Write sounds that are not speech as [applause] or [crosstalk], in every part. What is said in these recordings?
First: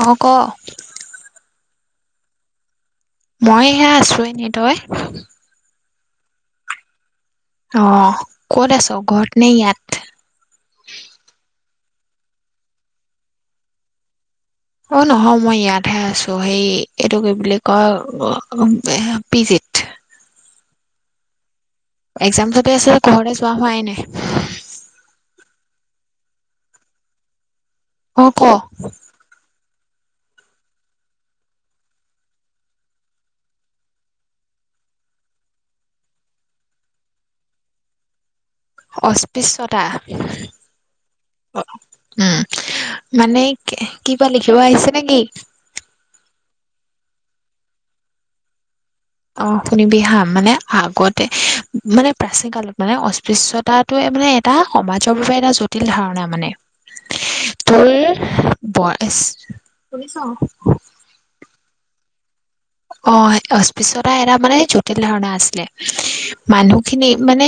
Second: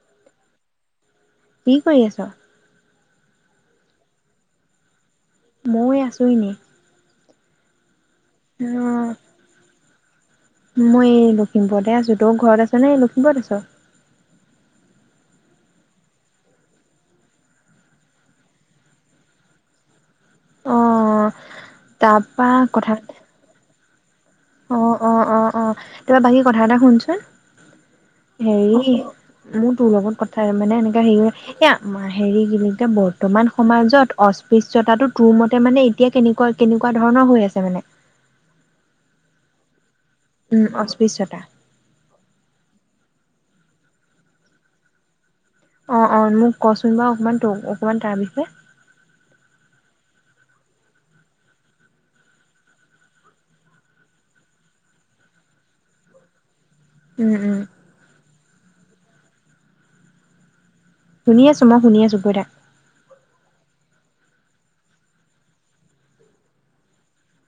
অহ ক। কি কৰি আছ? মইহে আছো এনে তই? মই আছোঁ এনে। অহ ক'ত আছ ঘৰত ন ইয়াত? মই এই লখিমপুৰতে আছো তোৰ ঘৰত আছ নে লখিমপুৰত আছ? অ নহয় মই ইয়াতহে আছো হেই এইটো কি বুলি কয় পিজিত। অ তাৰপা এক্জাম চতে আছে কথা ঘৰতে যোৱা হোৱাই নাই। অ অ অ অ তিবাৰ বাকী কথা এটা শুনচোন। অ ক হেৰি মো তোৰ লগত কথা মানে এনে হেৰি এ হেৰি কি বুলিয়া বৰ্তমান সমাজত অস্পৃশ্য়তাটো তোৰ মতে মানে এতিয়া কেনেকুৱা কেনেকুৱা ধৰণৰ হৈ আছে মানে। অস্পৃশ্যতা। উম অস্পৃশ্যতা। উম মানে কিবা লিখিব আহিছে নেকি? অঁ অঁ মোক কচোন বাৰু অকণমান তোক অকণমান তাৰ বিষয়ে। অ শুনিবি হা মানে আগতে মানে প্ৰাচীন কালত মানে অস্পৃশ্তাটোে মানে এটা সমাজৰ বাবে এটা জটিল ধাৰণা মানে। উম, উম। তোৰ পয়েচ শুনিছ? শুনি আছো মই শুনি আছো কই থাক। অ অস্পৃশতা এটা মানে জটিল ধাৰণা আছিলে মানুহখিনি মানে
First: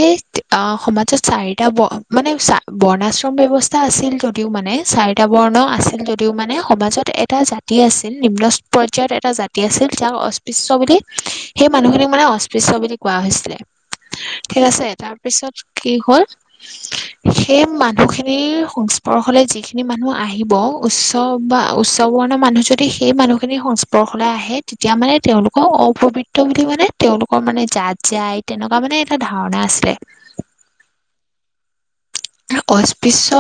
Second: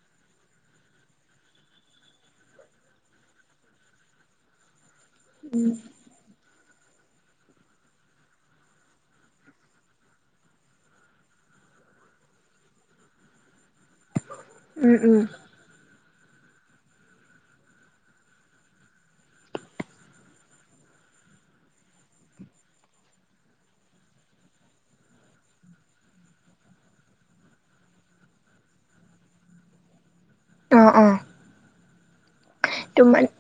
সমাজত চাৰিটা ব মানে চ বৰ্ণাশ্ৰম ব্যৱস্থা আছিল যদিও মানে চ, ব্ৰণ আছিল যদিও মানে, সমাজত এটা জাতি আছিল নিম্ন পৰ্যায়ত এটা জাতি আছিল। যাক অস্পৃশ্য বুলি সেই মানুহখিনিক মানে অস্পৃশ্য বুলি কোৱা হৈছিলে। ঠিক আছে উম, উম। তাৰপিছত, কি হ'ল সেই মানুহখিনিৰ সংস্পৰ্শলৈ যিখিনি মানুহ আহিব উচ্চ বা উচ্চ বৰ্ণৰ মানুহ যদি সেই মানুহখিনিৰ সংস্পৰ্শলৈ আহে, তেতিয়া মানে তেওঁলোকক অপবিত্ৰ বুলি মানে তেওঁলোকৰ মানে যাত যায় তেনেকুৱা মানে এটা ধাৰণা আছিলে। অ অ। তোমাৰ অস্পৃশ্য,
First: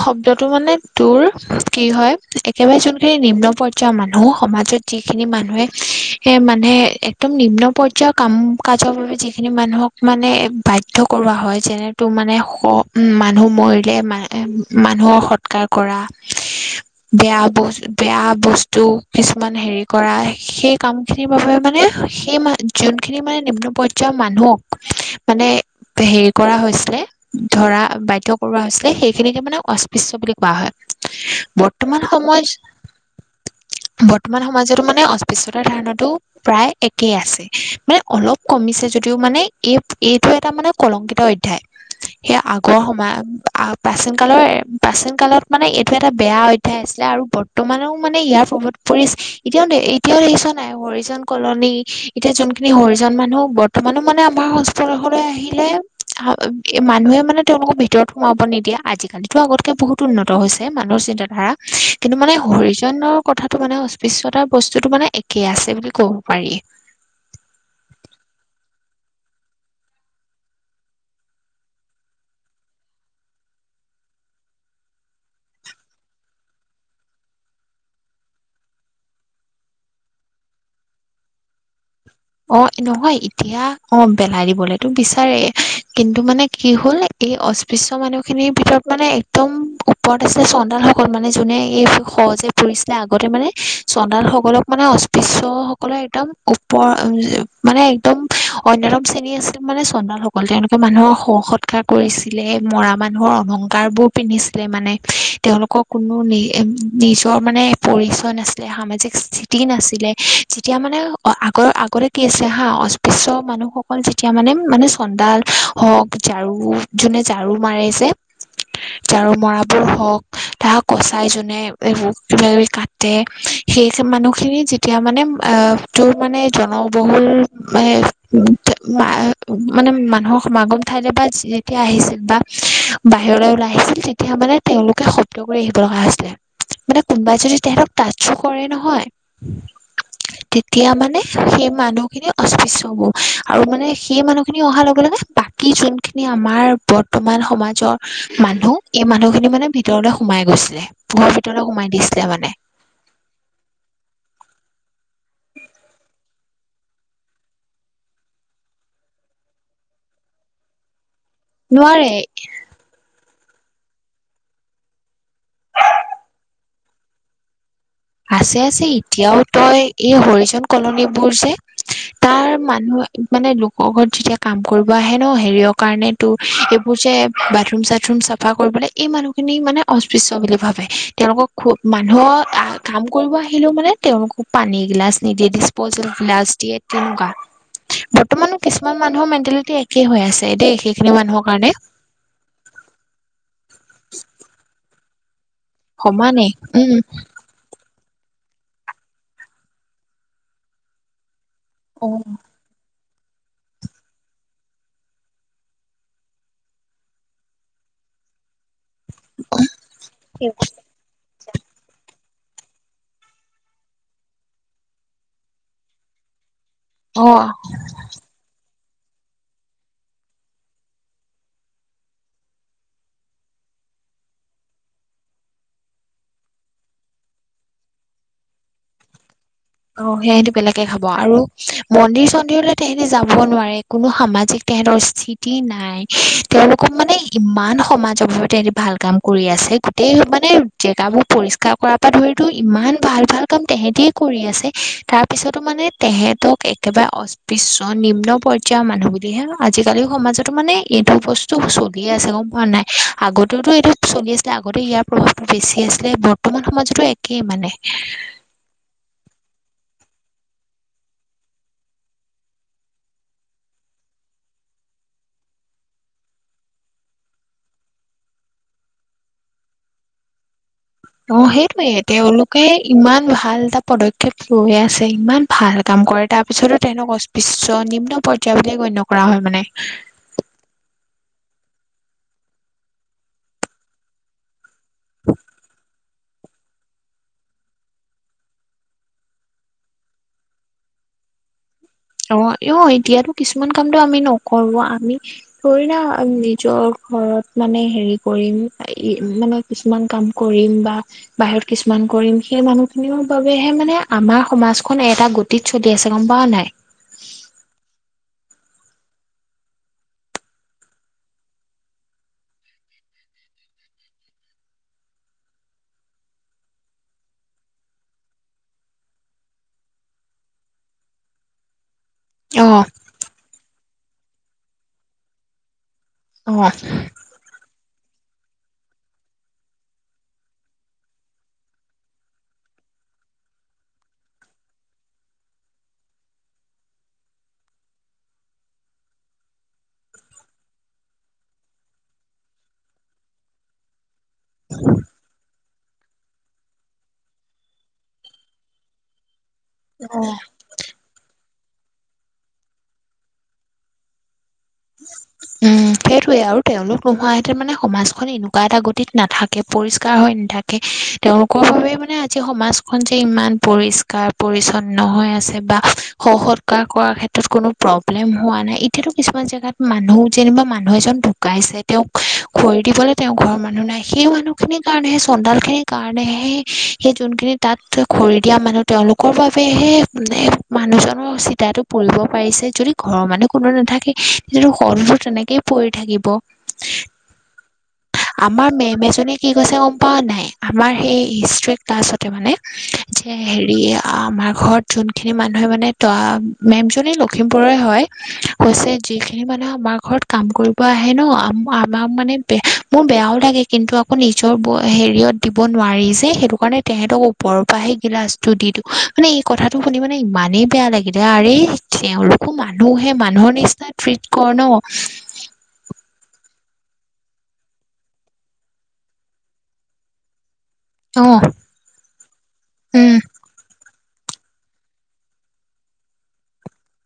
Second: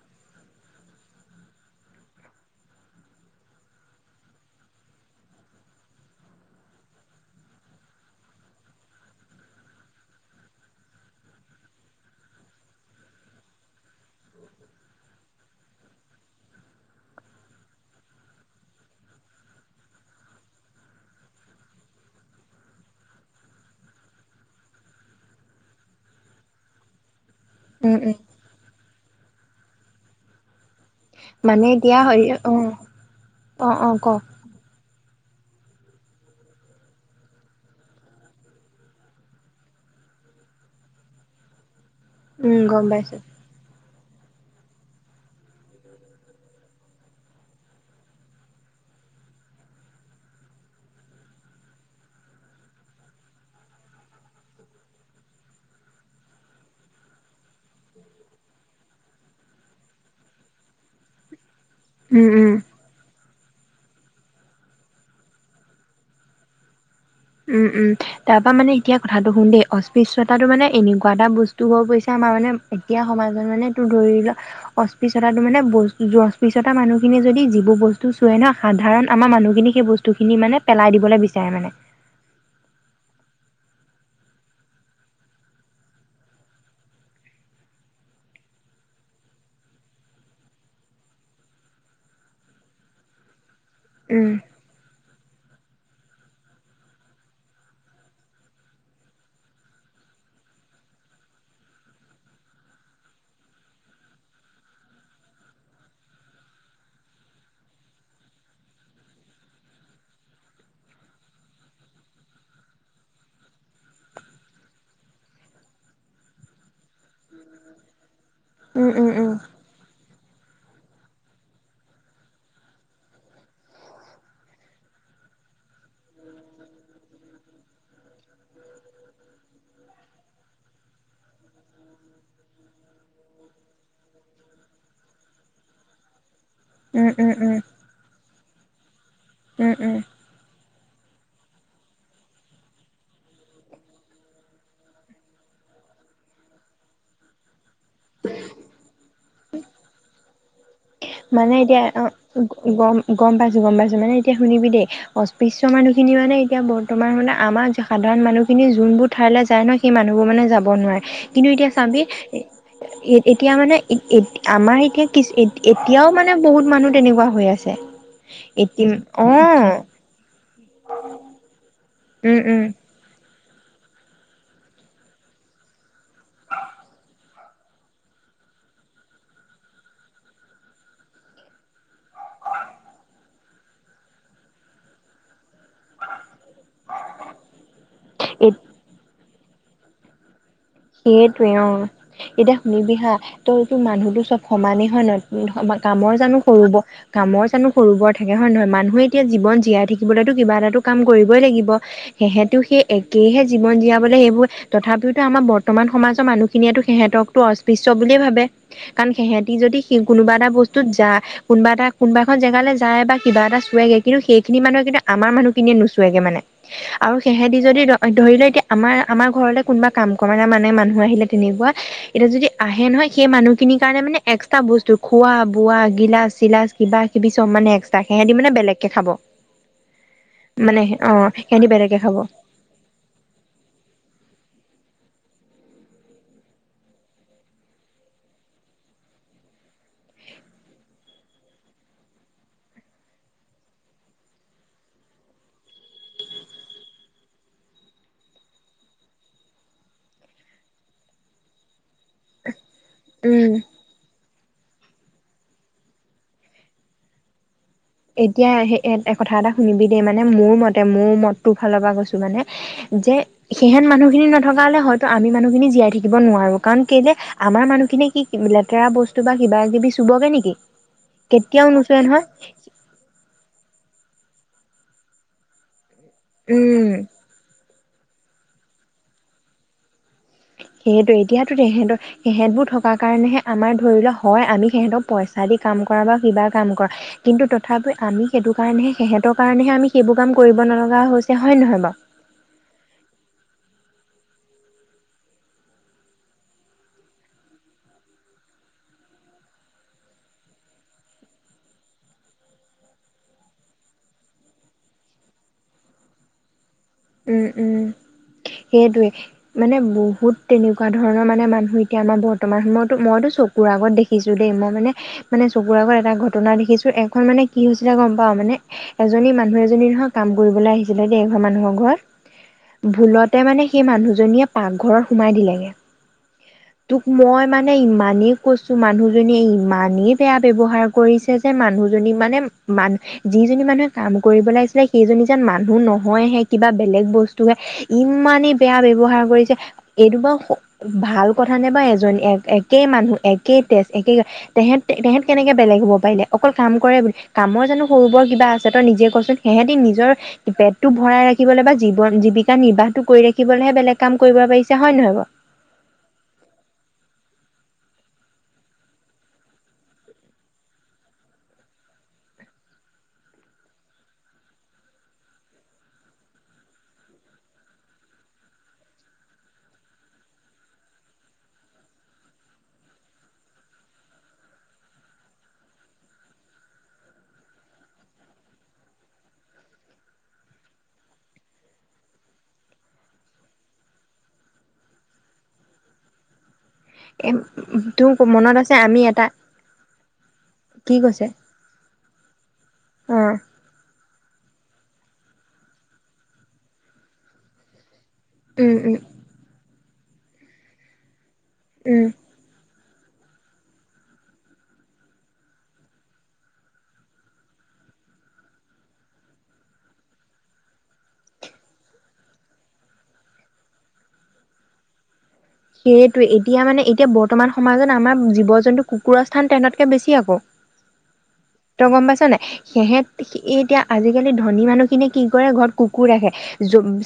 শব্দটো মানে তোৰ কি হয় একেবাৰে যোনখিনি নিম্ন পৰ্যায়ৰ মানুহ সমাজত যিখিনি মানুহে, এ মানে একদম নিম্ন পৰ্যায়ৰ কাম কাজৰ বাবে যিখিনি মানুহক মানে বাধ্য কৰোৱা হয় যেনে তো মানে হ মানুহ মৰিলে মানুহৰ সৎকাৰ কৰা বেয়া বস্তু বেয়া বস্তু কিছুমান হেৰি কৰা, সেই কামখিনিৰ বাবে মানে সেই যোনখিনি মানে নিম্ন পৰ্যায়ৰ মানুহক মানে হেৰি কৰা হৈছিলে। ধৰা উম উম বাধ্য কৰোৱা হৈছিল, সেইখিনিকে মানে অস্পৃশ্য বুলি কোৱা হয়। মানে এতিয়া বৰ্তমান হেৰি সময়ত অ অ অ ক বৰ্তমান সমাজটো মানে, বিশিতাৰ ধাৰণাটো প্ৰায় একেই আছে মানে অলপ কমিছে যদিও মানে এই এইটো এটা মানে কলংকিত অধ্যায়। সেয়া উম আগৰ গম পাইছো। সমাজ। প্ৰাচীন কালৰ প্ৰাচীন কালত মানে এইটো এটা বেয়া অধ্যায় আছিলে আৰু বৰ্তমানেও মানে ইয়াৰ প্ৰভাৱ পৰিছে এতিয়াও, এতিয়া দেখিছ নাই হৰিজন কলনী এতিয়া যোনখিনি হৰিজন মানুহ বৰ্তমানো মানে আমাৰ সংস্পৰ্শলৈ আহিলে মানুহে মানে তেওঁলোকৰ ভিতৰত সোমাব নিদিয়ে আজিকালিতো আগতকে বহুত উন্নত হৈছে মানুহৰ চিন্তাধাৰা, কিন্তু, উম মানে উম হৰিজনৰ, কথাটো মানে অস্পৃশ্যতাৰ বস্তু, যিটো মানে একেই আছে বুলি ক'ব পাৰি, উম উম, তাৰ পা মানে এতিয়া কথাটো শুন দেই অস্পৃশ্যতাটো মানে এনেকুৱা এটা বস্তু হৈ পৰিছে মানে এতিয়া সমাজত মানে ত ধৰি লোৱা অস্পৃশ্যতাটো মানে বস্তু অস্পৃশ্যতা মানুহখিনিয়ে যদি যিবোৰ বস্তু চুৱে না সাধাৰণতে আমাৰ মানুহখিনি সেই বস্তুখিনি মানে পেলাই দিবলে বিচাৰে মানে। অ নহয় এতিয়া অ পেলাই দিবলেটো বিচাৰে কিন্তু মানে কি হ'ল এই অস্পৃশ্য মানুহখিনিৰ ভিতৰত মানে একদম ওপৰত আছিলে চন্দানসকল মানে যোনে এই সহ যে পোহিছিলে আগতে মানে। উম। চন্দানসকলক মানে। পিছৰ সকলে একদম ওপৰ। উম মানে একদম অন্যয়তম শ্ৰেণী আছিল মানে চন্দালসকল তেওঁলোকে মানুহৰ শ সৎকাৰ কৰিছিলে মৰা মানুহৰ অলংকাৰবোৰ পিন্ধিছিলে মানে তেওঁলোকৰ কোনো নি নিজৰ মানে পৰিচয় নাছিলে সামাজিক স্থিতি নাছিলে যেতিয়া মানে। আগৰ আগতে কি আছিলে হা অস্পৃশ্য মানুহসকল যেতিয়া মানে মানে চন্দাল হওক ঝাৰু যোনে ঝাৰু মাৰে যে, উম উম ঝাৰু উম মৰাবোৰ হওক, তাহাক কচাই জোনে এইবোৰ কিবা কিবি কাটে সেই যে মানুহখিনি যেতিয়া মানে আহ তোৰ মানে। জনবহুল মানে মানুহৰ সমাগম ঠাইলৈ বা যেতিয়া আহিছিল বা বাহিৰলৈ ওলাই আহিছিল তেতিয়া মানে তেওঁলোকে শব্দ কৰি আহিব লগা হৈছিলে। মানে উম উম কোনোবাই উম যদি তেহেতক তাচ, চুকৰে নহয়, উম উম এতিয়া মানে, সেই মানুহখিনি অস্পৃশ্য হব আৰু মানে সেই মানুহ খিনি অহাৰ লগে লগে বাকী যোনখিনি আমাৰ বৰ্তমান সমাজৰ মানুহ এই মানুহখিনি মানে ভিতৰলে সোমাই গৈছিলে। ঘৰৰ মানে ভিতৰলৈ এতিয়া সোমাই অ দিছিলে মানে গম পাইছো গম পাইছো মানে এতিয়া শুনিবি দেই, অস্পৃশ্য মানুহখিনি মানে এতিয়া বৰ্তমান মানে আমাৰ সাধাৰণ মানুহখিনি যোনবোৰ ঠাইলৈ যায় ন সেই মানুহবোৰ মানে যাব নোৱাৰে। কিন্তু এতিয়া চাবি, নোৱাৰে এতিয়া মানে এ আমাৰ এতিয়া কি এতিয়াও মানে বহুত মানুহ তেনেকুৱা হৈ আছে এ আছে-আছে, অ এতিয়াও তই এই হৰিজন কলনীবোৰ যে উম তাৰ উম মানুহ মানে লোকৰ ঘৰত যেতিয়া কাম কৰিব আহে ন হেৰিয়ৰ কাৰণে তোৰ এইবোৰ যে বাথৰুম চাথৰুম চাফা কৰিবলৈ এই মানুহখিনি মানে অস্পৃশ্য বুলি ভাবে তেওঁলোকক খু মানুহক আহ কাম কৰিব আহিলেও মানে তেওঁলোকক পানী গিলাচ নিদিয়ে দিছ পজেল গ্লাচ দিয়ে তেনেকুৱা বৰ্তমানো কিছুমান মানুহৰ মে টিয়া লৈকে একেই হৈ আছে দেই সেইখিনি মানুহৰ সেইটোৱে অ কাৰণে এতিয়া শুনিবিহা তই তোৰ মানুহতো চব সমানেই হয় ন কামৰ জানো সমানেই সৰু বৰ কামৰ জানো সৰু বৰ থাকে হয় নে নহয় মান মানুহে এতিয়া জীৱন জীয়াই থাকিবলেতো কিবা এটাটো কাম কৰিবই লাগিব উম সেইহেতু সেই একেহে জীৱন জীয়াবলে সেইবোৰ তথাপিটো আমাৰৰ বৰ্তমান সমাজৰ মানুহখিনিয়েতো সিহঁতকতো অস্পৃশ্য বুলিয়ে ভাবে কাৰণ সিহঁতি যদি কোনোবা এটা বস্তুত যা কোনোবা এটা কোনোবা এখন জেগালে যায় বা কিবা এটা চোৱেগ কিন্তু সেইখিনি মানুহে কিন্তু আমাৰ মানুহখিনিয়ে নোচোৱেগ মানে। আৰু অ অ সেহেদি যদি ধৰি লয়। এতিয়া আমাৰ আমাৰ ঘৰতে কোনোবা কাম মানে মানুহ আহিলে তেনেকুৱা এতিয়া যদি আহে নহয় সেই মানুহখিনিৰ কাৰণে মানে এক্সট্ৰা বস্তু খোৱা বোৱা গিলাচ চিলাচ কিবা কিবি চব মানে এক্সট্ৰাকে সিহঁতি মানে বেলেগকে খাব। অ সেহটো মানে বেলেগে খাব অ আৰু সিহঁতি বেলেগকে খাব মন্দিৰ চন্দিৰলৈ তোহেতে যাব নোৱাৰে কোনো সামাজিক তেহেতৰ সিতি নাই তেওঁলোকক মানে ইমান সমাজৰ বাবে তেহেতি ভাল কাম কৰি আছে গোটেই মানে জেগাবোৰ পৰিষ্কাৰ কৰাৰ পৰা ধৰিতো ইমান ভাল ভাল কাম তেহেঁতি কৰি আছে। তাৰ পিছতো মানে তেহেতক একেবাৰে অস্পৃশ্য নিম্ন পৰ্যায়ৰ মানুহ বুলিহে আজিকালি সমাজতো মানে এইটো বস্তু চলি আছে গম পোৱা নাই উম আগতেওতটো এইটো চলি আছিলে। আগতে ইয়াৰ প্ৰভাৱটো বেছি আছিলে বৰ্তমান সমাজতো একেই মানে এতিয়া স কথা এটা শুনিবি দেই মানে মোৰ মতে মোৰ মতটোৰ ফালৰ পৰা কৈছো মানে যে সেইহেন মানুহখিনি নথকা হলে হয়তো আমি মানুহখিনি জীয়াই থাকিব নোৱাৰো কাৰণ কেলে আমাৰ মানুহখিনিয়ে কি লেতেৰা বস্তু বা কিবা কিবি চুবগে নেকি। অ কেতিয়াও সেইটো নুচুৱে নহয় তেওঁলোকে ইমান ভাল এটা পদক্ষেপ লৈ আছে ইমান ভাল কাম কৰে তাৰপিছতো উম তেওঁক অস্পৃশ্য নিম পৰ্য্যায়বুলিয়ে গণ্য কৰা হয় মানে সেইয়েতো এতিয়াতো তেহেঁতৰ তেহেঁত বোৰ থকা কাৰণেহে আমাৰ ধৰি লোৱা হয়। আমি সিহঁতক পইচা দি কাম কৰা বা কিবা কাম কৰা কিন্তু তথাপিও আমি সেইটো কাৰণেহে সিহঁতৰ কাৰণেহে আমি সেইবোৰ কাম কৰিব নলগা হৈছে হয় নহয় বাৰু অ অ এতিয়াতো কিছুমান কামটো আমি নকৰো আমি থৰে না নিজৰ ঘৰত মানে হেৰি কৰিম মানে কিছুমান কাম কৰিম বা বাহিৰত কিছুমান কৰিম সেই মানুহখিনিৰ বাবেহে মানে আমাৰ সমাজখন এটা গতিত চলি আছে গম পোৱা নাই। উম উম সেইটোৱে মানে বহুত তেনেকুৱা ধৰণৰ মানে মানুহ এতিয়া আমাৰ বৰ্তমান সময়তো মইতো চকুৰ আগত দেখিছো দেই মই মানে মানে চকুৰ আগত এটা ঘটনা দেখিছো এঘৰ মানে কি হৈছিলে গম পাওঁ মানে এজনী মানুহ এজনী নহয় কাম কৰিবলৈ আহিছিলে দেই এঘ মানুহৰ ঘৰত অ [inaudible] ভুলতে মানে সেই মানুহ জনীয়ে পাকঘৰৰত সোমাই দিলেগে অ তোক মই মানে ইমানেই কৈছো মানুহজনীয়ে ইমানেই বেয়া ব্যৱহাৰ কৰিছে যে মানুহজনী মানে মানু যিজনী মানুহে কাম কৰিব আহিছিলে সেইজনী যেন মানুহ নহয়হে কিবা। বেলেগ বস্তুৱে ইমানেই বেয়া ব্যৱহাৰ কৰিছে এইটো বাৰু ভাল কথা নে বা এজনী একে মানুহ একে তেজ একে তেহেত তেহেত কেনেকে বেলেগ হ'ব পাৰিলে অকল কাম কৰে বুলি কামৰ জানোঁ সৰুবৰ কিবা আছে তই নিজে কচোন। সিহেতি নিজৰ অ পেটটো ভৰাই ৰাখি। জীয়াই থাকিবলৈ বা জীৱন জীৱিকা নিৰ্বাহটো কৰি ৰাখিবলৈহে বেলেগ কাম কৰিব পাৰিছে হয় নহয় বাৰু উম সেইটোৱেয়ে আৰু তেওঁলোক নোহোৱাহেঁতেন মানে সমাজখন এনেকুৱা এটা গতিত নাথাকে পৰিষ্কাৰ হৈ নাথাকে তেওঁলোকৰ বাবে মানে আজি সমাজখন যে ইমান পৰিস্কাৰ পৰিছন্ন হৈ আছে বা সসৎকাৰ কৰাৰ ক্ষেত্ৰত কোনো প্ৰব্লেম হোৱা নাই এতিয়াতো কিছুমান জেগাত মানুহ। যেনিবা মানুহ এজন ঢুকাইছে তেওঁক খৰি দিবলৈ তেওঁ ঘৰৰ মানুহ নাই সেই মানুহখিনিৰ কাৰণে সেই চন্দালখিনিৰ কাৰণেহে সেই যোনখিনি তাত খৰি দিয়া মানুহ তেওঁলোকৰ বাবেহে মানুহজনৰ চিতাটো পুৰিব পাৰিছে যদি ঘৰৰ মানুহ কোনো নাথাকে সৰনো। তেনেকেই পৰি থাকিব। এম আমাৰ মেম এজনীয়ে কি কৈছে গম পাৱ নাই আমাৰ কি সেই কৈছে হিষ্ট ক্লাছতে মানে অ যে হেৰি। আমাৰ ঘৰত যোনখিনি মানুহে মানে ত মেমজনী লখিমপুৰৰে হয়। উম কৈছে উম যিখিনি মানুহে আমাক। ঘৰত কাম কৰিব আহে ন। উম আমাৰ মানে। মোৰ বেয়াও লাগে কিন্তু আকৌ নিজৰ হেৰিয়ত দিব নোৱাৰি যে সেইটো কাৰণে তেহেতক ওপৰৰ পৰা সেই গিলাচটো দি দিওঁ মানে এই কথাটো শুনি মানে ইমানেই বেয়া লাগিলে আৰে তেওঁলোকো মানুহহে মানুহৰ নিচিনা ট্ৰিট কৰ ন। সেইটোৱে এতিয়া মানে এতিয়া বৰ্তমান সমাজত আমাৰ জীৱ জন্তু কুকুৰ স্থান তেহেতকে বেছি আকৌ। অ তই গম পাইছ নাই উম সিহেতি এতিয়া। আজিকালি ধনী মানুহখিনিয়ে কি কৰে ঘৰত কুকুৰ ৰাখে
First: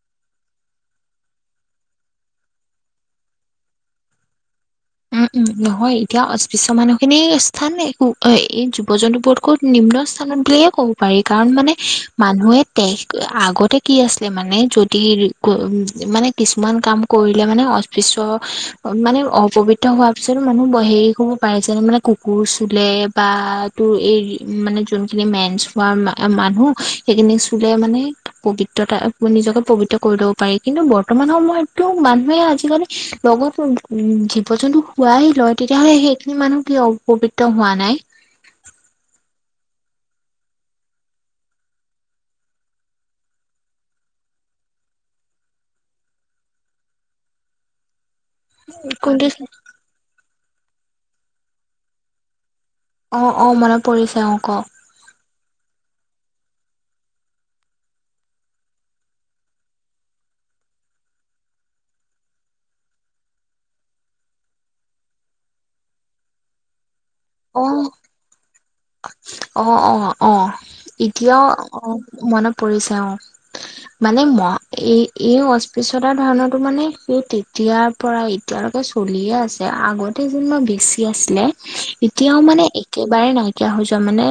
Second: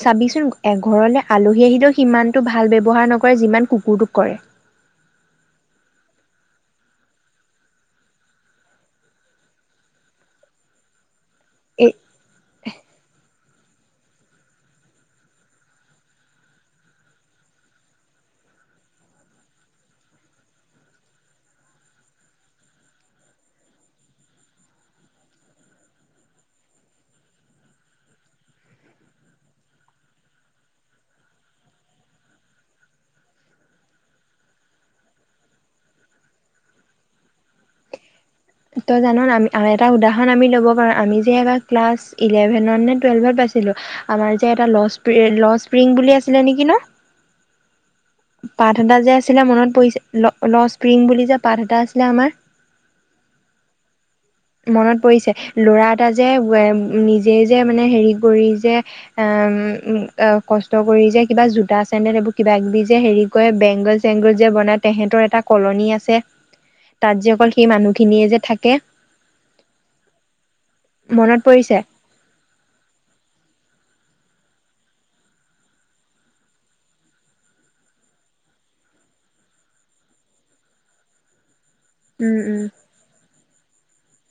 চাবিচোন ঘৰলৈ আলহী আহিলেও সিমানতটো ভাল ব্যৱহাৰ নকৰে। নকৰে যিমান কুকুৰটোক কৰে উম উম নহয় এতিয়া অস্পৃশ্য মানুহখিনি স্থান এক এই জীৱ জন্তুবোৰতকো নিম্ন স্থানত বুলিয়ে ক'ব পাৰি। কাৰণ মানে এ মানুহে তে আগত। কি আছিলে মানে যদি উম মানে কিছুমান কাম কৰিলে মানে অস্পৃশ্য মানে অপবিত্ৰ। হোৱাৰ পিছত মানুহ হেৰি কৰিব পাৰে যে মানে কুকুৰ চুলে বা তোৰ এই মানে যোনখিনি মেনচ হোৱা মানুহ সেইখিনি চুলে মানে পবিত্ৰতা নিজকত পবিত্ৰ কৰি ল'ব পাৰি কিন্তু বৰ্তমান সময়তটো মানুহে আজিকালি লগত উম। জীৱ জন্তু শুৱাই লয় তেতিয়া হ'লে সেইখিনি মানুহ কিয় অপবিত্ৰ হোৱা নাই। তই জান আমি এটা উদাহৰণ আমি ল'ব পাৰোঁ আমি যে এবাৰ ক্লাছ ইলেভেনত নে টুৱেলভত পাইছিলোঁ আমাৰ যে এটা ল ল স্প্ৰিং বুলি আছিলে নেকি ন। পাঠ এটা যে কোনটো আছিলে মনত পৰিছে ল। লস্প্ৰিং বুলি যে পাত এটা আছিলে আমাৰ। অ অ মনত পৰিছে। অ ক মনত পৰিছে ল'ৰা। এটা যে নিজে যে মানে হেৰি কৰি যে আহ কষ্ট কৰি যে কিবা জোতা চেণ্ডেল এইবোৰ কিব কিবি যে হেৰি কৰে বেংগল চেংগল যে বনাই তেহেতৰ এটা কলনি আছে। তাত যে অকল অ সেই মানুহখিনিয়ে যে থাকে। অ অ অ মনত এতিয়াও পৰিছে অ মনত পৰিছে অ। মানে ম এই এই অস্পৃশতাৰ ধাৰণাতো মানে সেই তেতিয়াৰ পৰা এতিয়ালৈকে চলিয়ে আছে আগতে যেনিবা বেচি আছিলে। এতিয়াও উম উম মানে একেবাৰে নহয়। হৈ যোৱা মানে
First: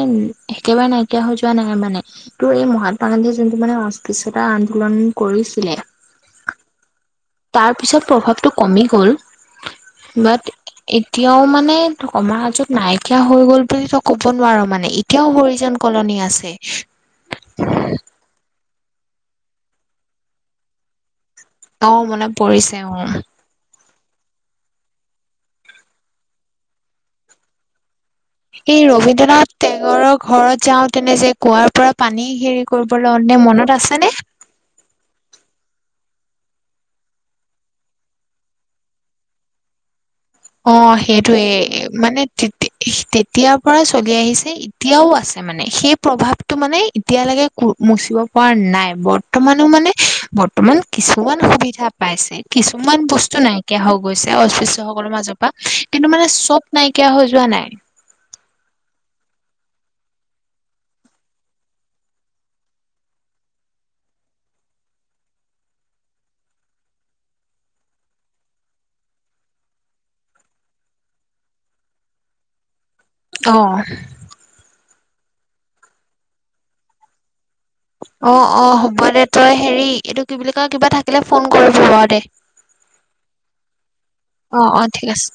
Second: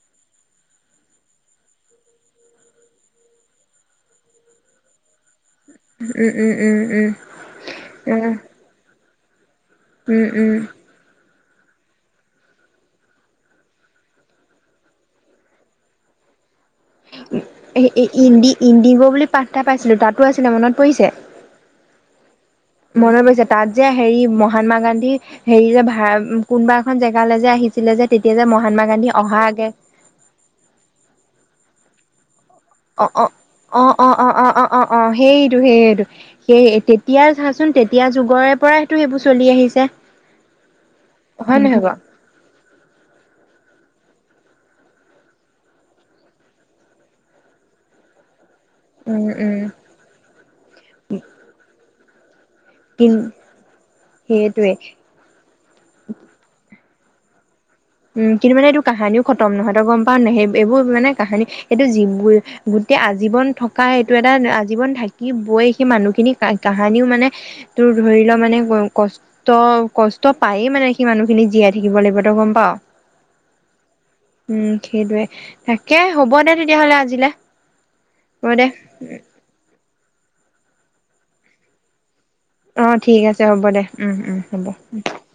একেবাৰে নাইকিয়া হৈ যোৱা নাই মানে ত' এই মহাত্মা গান্ধীয়ে যোনটো মানে অস্পৃশ্যতা আন্দোলন কৰি। উম উম উম উম তাৰ পিছত উম প্ৰভাৱটো কমিল গল উম বাট উম এতিয়া এতিয়াও মানে আমাৰ অমৰ ৰাজত নাইকিয়া হৈ গল বুলি তই ক'ব নোৱাৰো মানে এতিয়াও হৰিজান কলনী আছে ইন্দিগৌ ইন্দিগৌ বুলি পাঠ এটা পাইছিলো তাতো আছিলে মনত পৰিছে অহ মনত পৰিছে অ মনত পৰিছে তাত যে হেৰি মহাত্মা গান্ধী হেৰি যে ভা কোনোবা এখন জেগালৈ যে আহিছিলে যে তেতিয়া যে এই মহাত্মা গান্ধী অহা ৰবীন্দ্ৰনাথ আগে টেগৰৰ ঘৰত যাওঁ তেনে যে কুঁৱাৰ পৰা পানী হেৰি অ অ কৰিবলৈ মনত অ আছেনে? অ অ অ অ অ অ সেইটো সেইটো সেই তেতিয়া চাচোন তেতিয়া যুগৰে পৰাটো সেইবোৰ চলি আহিছে অ সেইটোৱে হয় নহয় বাৰু মানে তেতিয়া পৰা চলি আহিছে এতিয়াও আছে মানে সেই প্ৰভাৱটো মানে এতিয়ালৈকে কো মুচিব পৰা নাই উম বৰ্তমানো উম মানে বৰ্তমান কিছুমান সুবিধা পাইছে কিছুমান কি বস্তু নাইকিয়া হৈ গৈছে সেইটোৱে অস্পৃশ্যসকলৰ মাজত কিন্তু মানে চব নাইকিয়া হৈ যোৱা নাই উম কিন্তু মানে এইটো কাহানিও খতম নহয় তই গম পাৱ নাই সেই এইবোৰ মানে কাহানী এইটো গোটেই আজীৱন থকা এইটো এটা আজীৱন থাকিবই সেই মানুহখিনি কাহানিও মানে তোৰ ধৰি ল মানে কষ্ট কষ্ট পায়ে মানে সেই মানুহখিনি জীয়াই থাকিব লাগিব তই গম পাৱই অহ সেইটোৱে তাকে হ'ব দে তেতিয়াহ'লে আজিলে অ অ হ'ব দে তই হেৰি এইটো কি বুলি কয় কিবা থাকিলে ফোন কৰিব বাৰু দে অ ঠিক আছে হ'ব দে উম উম অ হ'ব অ ঠিক আছে